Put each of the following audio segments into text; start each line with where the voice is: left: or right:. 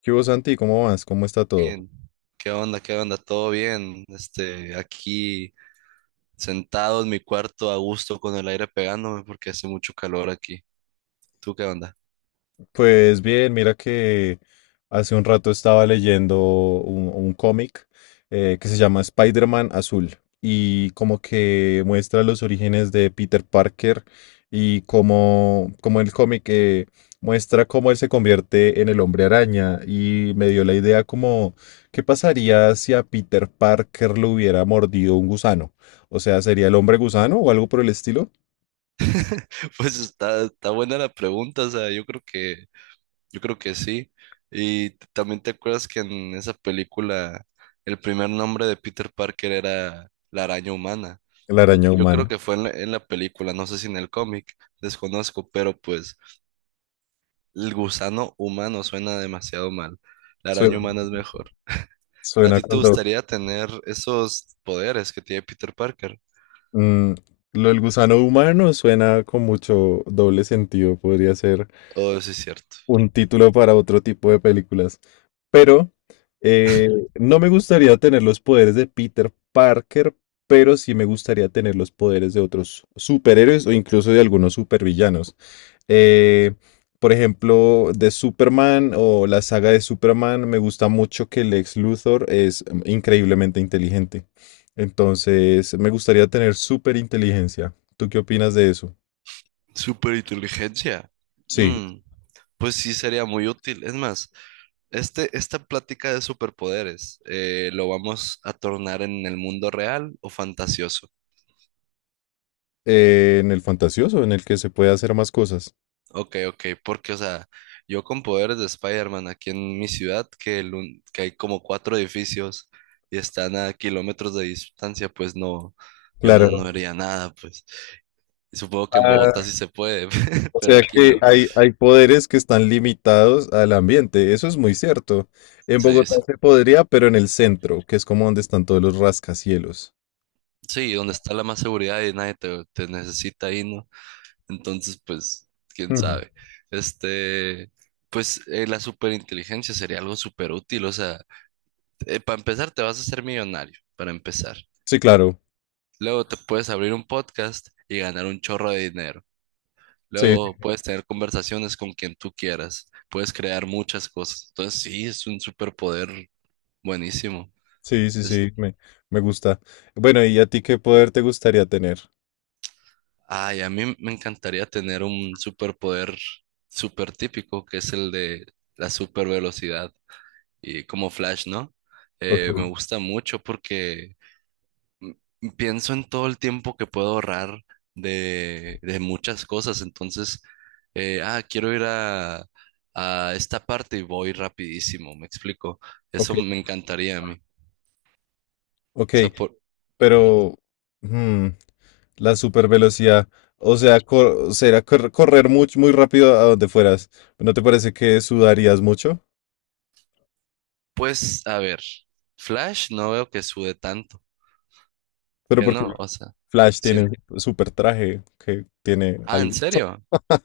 left: ¿Qué hubo, Santi? ¿Cómo vas? ¿Cómo está todo?
right: Bien. ¿Qué onda? ¿Qué onda? ¿Todo bien? Aquí sentado en mi cuarto a gusto con el aire pegándome porque hace mucho calor aquí. ¿Tú qué onda?
left: Pues bien, mira que hace un rato estaba leyendo un cómic que se llama Spider-Man Azul y como que muestra los orígenes de Peter Parker y como el cómic muestra cómo él se convierte en el hombre araña y me dio la idea como, ¿qué pasaría si a Peter Parker lo hubiera mordido un gusano? O sea, ¿sería el hombre gusano o algo por el estilo?
right: Pues está buena la pregunta, o sea, yo creo que sí. Y también te acuerdas que en esa película el primer nombre de Peter Parker era la araña humana.
left: La araña
right: Yo creo
left: humana.
right: que fue en la película, no sé si en el cómic, desconozco, pero pues el gusano humano suena demasiado mal. La araña humana es mejor. ¿A
left: Suena
right: ti te
left: cuando...
right: gustaría tener esos poderes que tiene Peter Parker?
left: mm, lo del gusano humano suena con mucho doble sentido. Podría ser
right: Oh, sí es cierto.
left: un título para otro tipo de películas. Pero no me gustaría tener los poderes de Peter Parker, pero sí me gustaría tener los poderes de otros superhéroes o incluso de algunos supervillanos. Eh, por ejemplo, de Superman o la saga de Superman, me gusta mucho que Lex Luthor es increíblemente inteligente. Entonces, me gustaría tener súper inteligencia. ¿Tú qué opinas de eso?
right: Superinteligencia.
left: Sí,
right: Mm, pues sí sería muy útil. Es más, esta plática de superpoderes, ¿lo vamos a tornar en el mundo real o fantasioso?
left: en el fantasioso, en el que se puede hacer más cosas.
right: Ok, ok, porque, o sea, yo con poderes de Spider-Man aquí en mi ciudad, que, que hay como cuatro edificios y están a kilómetros de distancia, pues no, yo no, no
left: Claro.
right: haría nada, pues. Supongo que en Bogotá
left: Ah,
right: sí se puede,
left: o
right: pero
left: sea
right: aquí
left: que
right: no.
left: hay poderes que están limitados al ambiente. Eso es muy cierto. En
right: Sí,
left: Bogotá
right: sí,
left: se podría, pero en el centro, que es como donde están todos los rascacielos.
right: sí, donde está la más seguridad y nadie te necesita ahí, ¿no? Entonces, pues, quién
left: Ujú.
right: sabe. Este, pues, la superinteligencia sería algo súper útil. O sea, para empezar, te vas a hacer millonario, para empezar.
left: Sí, claro.
right: Luego te puedes abrir un podcast y ganar un chorro de dinero.
left: Sí.
right: Luego puedes tener conversaciones con quien tú quieras. Puedes crear muchas cosas. Entonces, sí, es un superpoder buenísimo.
left: Sí, sí,
right: Es-
left: sí, me gusta. Bueno, ¿y a ti qué poder te gustaría tener?
right: Ay, a mí me encantaría tener un superpoder súper típico, que es el de la super velocidad y como Flash, ¿no? Me
left: Ok,
right: gusta mucho porque pienso en todo el tiempo que puedo ahorrar de muchas cosas. Entonces, quiero ir a esta parte y voy rapidísimo, ¿me explico?
left: ok,
right: Eso me encantaría a mí.
left: ok,
right: O sea, por-
left: pero hmm, la supervelocidad, o sea, correr muy, muy rápido a donde fueras. ¿No te parece que sudarías mucho?
right: pues, a ver, Flash no veo que sube tanto,
left: Pero
right: que
left: porque
right: no, o sea.
left: Flash tiene un super traje que tiene
right: Ah, ¿en
left: algo,
right: serio?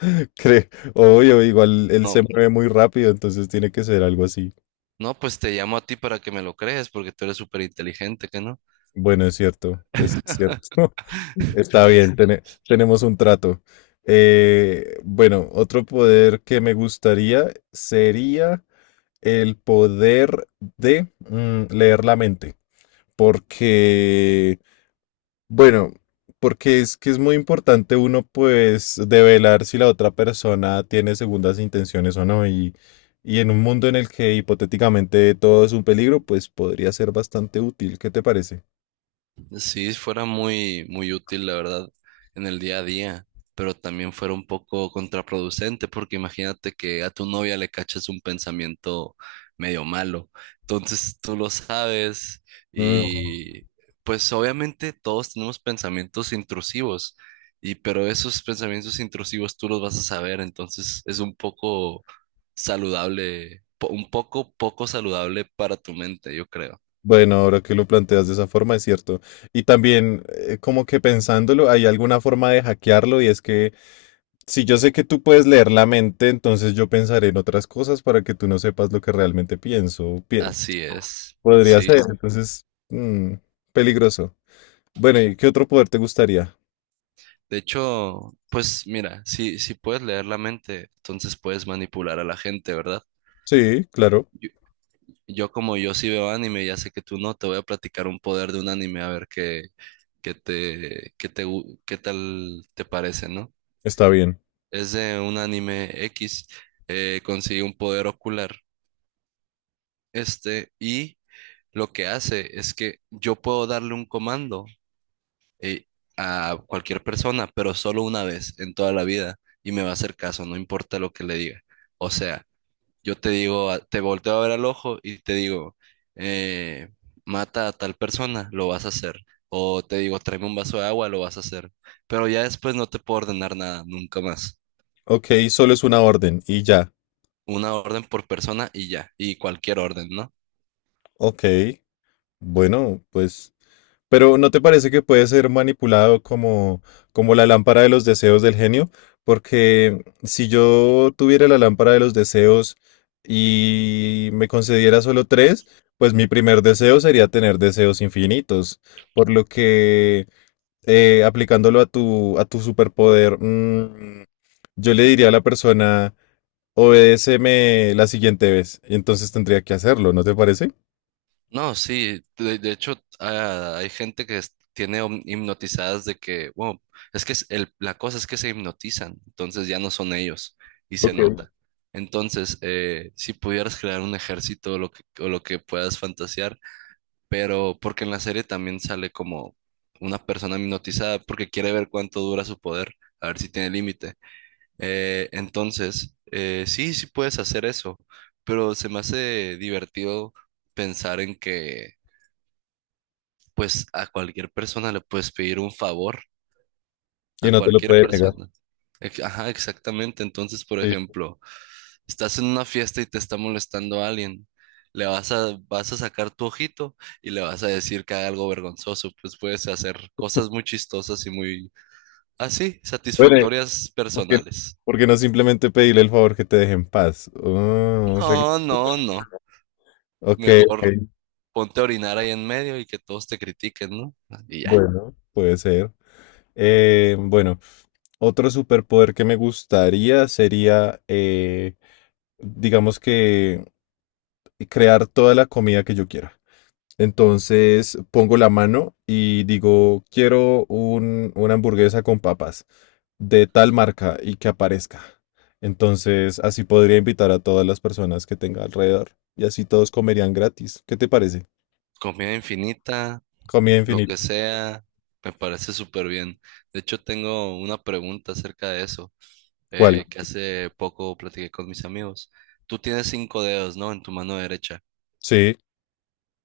left: creo, obvio, igual él
right: No,
left: se mueve muy rápido, entonces tiene que ser algo así.
right: no, pues te llamo a ti para que me lo crees, porque tú eres súper inteligente, ¿que no?
left: Bueno, es cierto, es cierto. Está bien, tenemos un trato. Bueno, otro poder que me gustaría sería el poder de leer la mente. Porque, bueno, porque es que es muy importante uno pues develar si la otra persona tiene segundas intenciones o no. Y en un mundo en el que hipotéticamente todo es un peligro, pues podría ser bastante útil. ¿Qué te parece?
right: Sí, fuera muy, muy útil, la verdad, en el día a día, pero también fuera un poco contraproducente, porque imagínate que a tu novia le cachas un pensamiento medio malo. Entonces tú lo sabes
left: Mm.
right: y pues obviamente todos tenemos pensamientos intrusivos, y pero esos pensamientos intrusivos tú los vas a saber, entonces es un poco saludable, un poco saludable para tu mente, yo creo.
left: Bueno, ahora que lo planteas de esa forma, es cierto. Y también, como que pensándolo, hay alguna forma de hackearlo y es que si yo sé que tú puedes leer la mente, entonces yo pensaré en otras cosas para que tú no sepas lo que realmente pienso.
right: Así es.
left: Podría
right: Sí,
left: ser,
right: sí.
left: entonces, mm, peligroso. Bueno, ¿y qué otro poder te gustaría?
right: De hecho, pues mira, si puedes leer la mente, entonces puedes manipular a la gente, ¿verdad?
left: Sí, claro,
right: Yo, yo como yo sí veo anime, ya sé que tú no, te voy a platicar un poder de un anime a ver qué tal te parece, ¿no?
left: está bien.
right: Es de un anime X, consigue un poder ocular, y lo que hace es que yo puedo darle un comando eh, a cualquier persona, pero solo una vez en toda la vida y me va a hacer caso, no importa lo que le diga. O sea, yo te digo, te volteo a ver al ojo y te digo, eh, mata a tal persona, lo vas a hacer. O te digo, tráeme un vaso de agua, lo vas a hacer. Pero ya después no te puedo ordenar nada, nunca más.
left: Ok, solo es una orden y ya.
right: Una orden por persona y ya, y cualquier orden, ¿no?
left: Ok, bueno, pues... Pero ¿no te parece que puede ser manipulado como, como la lámpara de los deseos del genio? Porque si yo tuviera la lámpara de los deseos y me concediera solo tres, pues mi primer deseo sería tener deseos infinitos. Por lo que aplicándolo a a tu superpoder, yo le diría a la persona... obedéceme la siguiente vez. Y entonces tendría que hacerlo, ¿no te parece?
right: No, sí, de hecho hay gente tiene hipnotizadas de que, wow, es que la cosa es que se hipnotizan, entonces ya no son ellos y se
left: Ok.
right: nota. Entonces, si pudieras crear un ejército o lo que puedas fantasear, pero porque en la serie también sale como una persona hipnotizada porque quiere ver cuánto dura su poder, a ver si tiene límite. Sí, sí puedes hacer eso, pero se me hace divertido pensar en que pues a cualquier persona le puedes pedir un favor,
left: Y
right: a
left: no te lo
right: cualquier
left: puede negar.
right: persona. Ajá, exactamente. Entonces, por
left: Sí.
right: ejemplo, estás en una fiesta y te está molestando a alguien. Vas a sacar tu ojito y le vas a decir que haga algo vergonzoso. Pues puedes hacer cosas muy chistosas y muy así,
left: Bueno,
right: satisfactorias
left: ¿porque
right: personales.
left: porque no simplemente pedirle el favor que te deje en paz? Ah, o sea que...
right: No, no, no.
left: ok, ok,
right: Mejor ponte a orinar ahí en medio y que todos te critiquen, ¿no? Y ya.
left: bueno, puede ser. Bueno, otro superpoder que me gustaría sería, digamos que, crear toda la comida que yo quiera. Entonces pongo la mano y digo, quiero una hamburguesa con papas de tal marca y que aparezca. Entonces, así podría invitar a todas las personas que tenga alrededor y así todos comerían gratis. ¿Qué te parece?
right: Comida infinita,
left: Comida
right: lo que
left: infinita.
right: sea, me parece súper bien. De hecho, tengo una pregunta acerca de eso,
left: ¿Cuál?
right: que hace poco platiqué con mis amigos. Tú tienes 5 dedos, ¿no? En tu mano derecha.
left: Sí.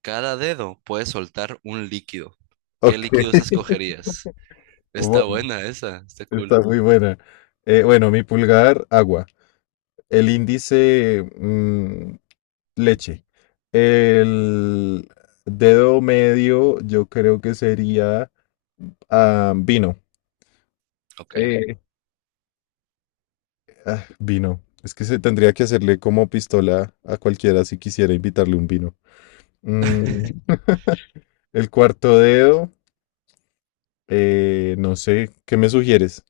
right: Cada dedo puede soltar un líquido. ¿Qué
left: Ok.
right: líquidos escogerías? Está
left: Bueno,
right: buena esa, está
left: está
right: cool.
left: muy buena. Bueno, mi pulgar, agua. El índice, leche. El dedo medio, yo creo que sería vino.
right: Ok.
left: Ah, vino. Es que se tendría que hacerle como pistola a cualquiera si quisiera invitarle un vino. Mm, el cuarto dedo, no sé, ¿qué me sugieres?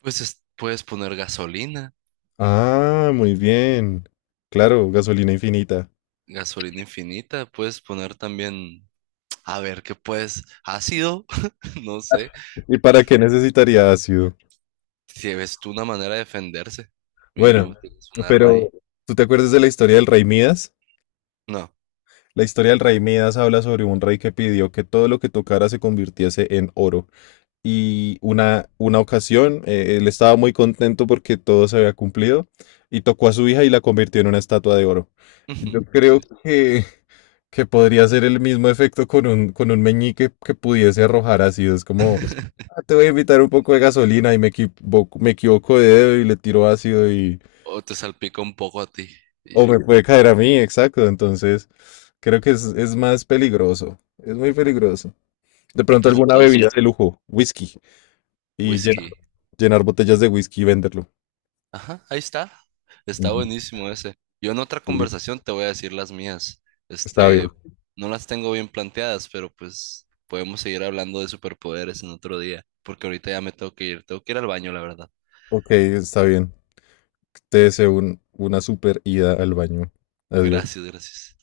right: Puedes poner gasolina,
left: Ah, muy bien. Claro, gasolina infinita.
right: gasolina infinita, puedes poner también, a ver, ¿qué puedes? Ácido, no sé.
left: ¿Y para qué necesitaría ácido?
right: Si ves tú una manera de defenderse,
left: Bueno,
right: mínimo, tienes un arma
left: pero
right: ahí.
left: ¿tú te acuerdas de la historia del rey Midas?
right: No.
left: La historia del rey Midas habla sobre un rey que pidió que todo lo que tocara se convirtiese en oro. Y una ocasión él estaba muy contento porque todo se había cumplido y tocó a su hija y la convirtió en una estatua de oro. Yo
right: Ujú,
left: creo
right: sí.
left: que podría ser el mismo efecto con con un meñique que pudiese arrojar ácido. Es como, "Ah, te voy a invitar un poco de gasolina y me equivoco de dedo y le tiro ácido y...
right: O te salpica un poco a ti. Y
left: O
right: ya.
left: me puede caer a mí, exacto. Entonces, creo que es más peligroso. Es muy peligroso. De pronto
right: Pues
left: alguna
right: entonces,
left: bebida de lujo, whisky, y
right: whisky.
left: llenar botellas de whisky y venderlo.
right: Ajá, ahí está. Está
left: Mm.
right: buenísimo ese. Yo en otra
left: Sí.
right: conversación te voy a decir las mías.
left: Está bien.
right: Este, no las tengo bien planteadas, pero pues podemos seguir hablando de superpoderes en otro día, porque ahorita ya me tengo que ir. Tengo que ir al baño, la verdad.
left: Ok, está bien. Te deseo una super ida al baño. Adiós.
right: Gracias, gracias.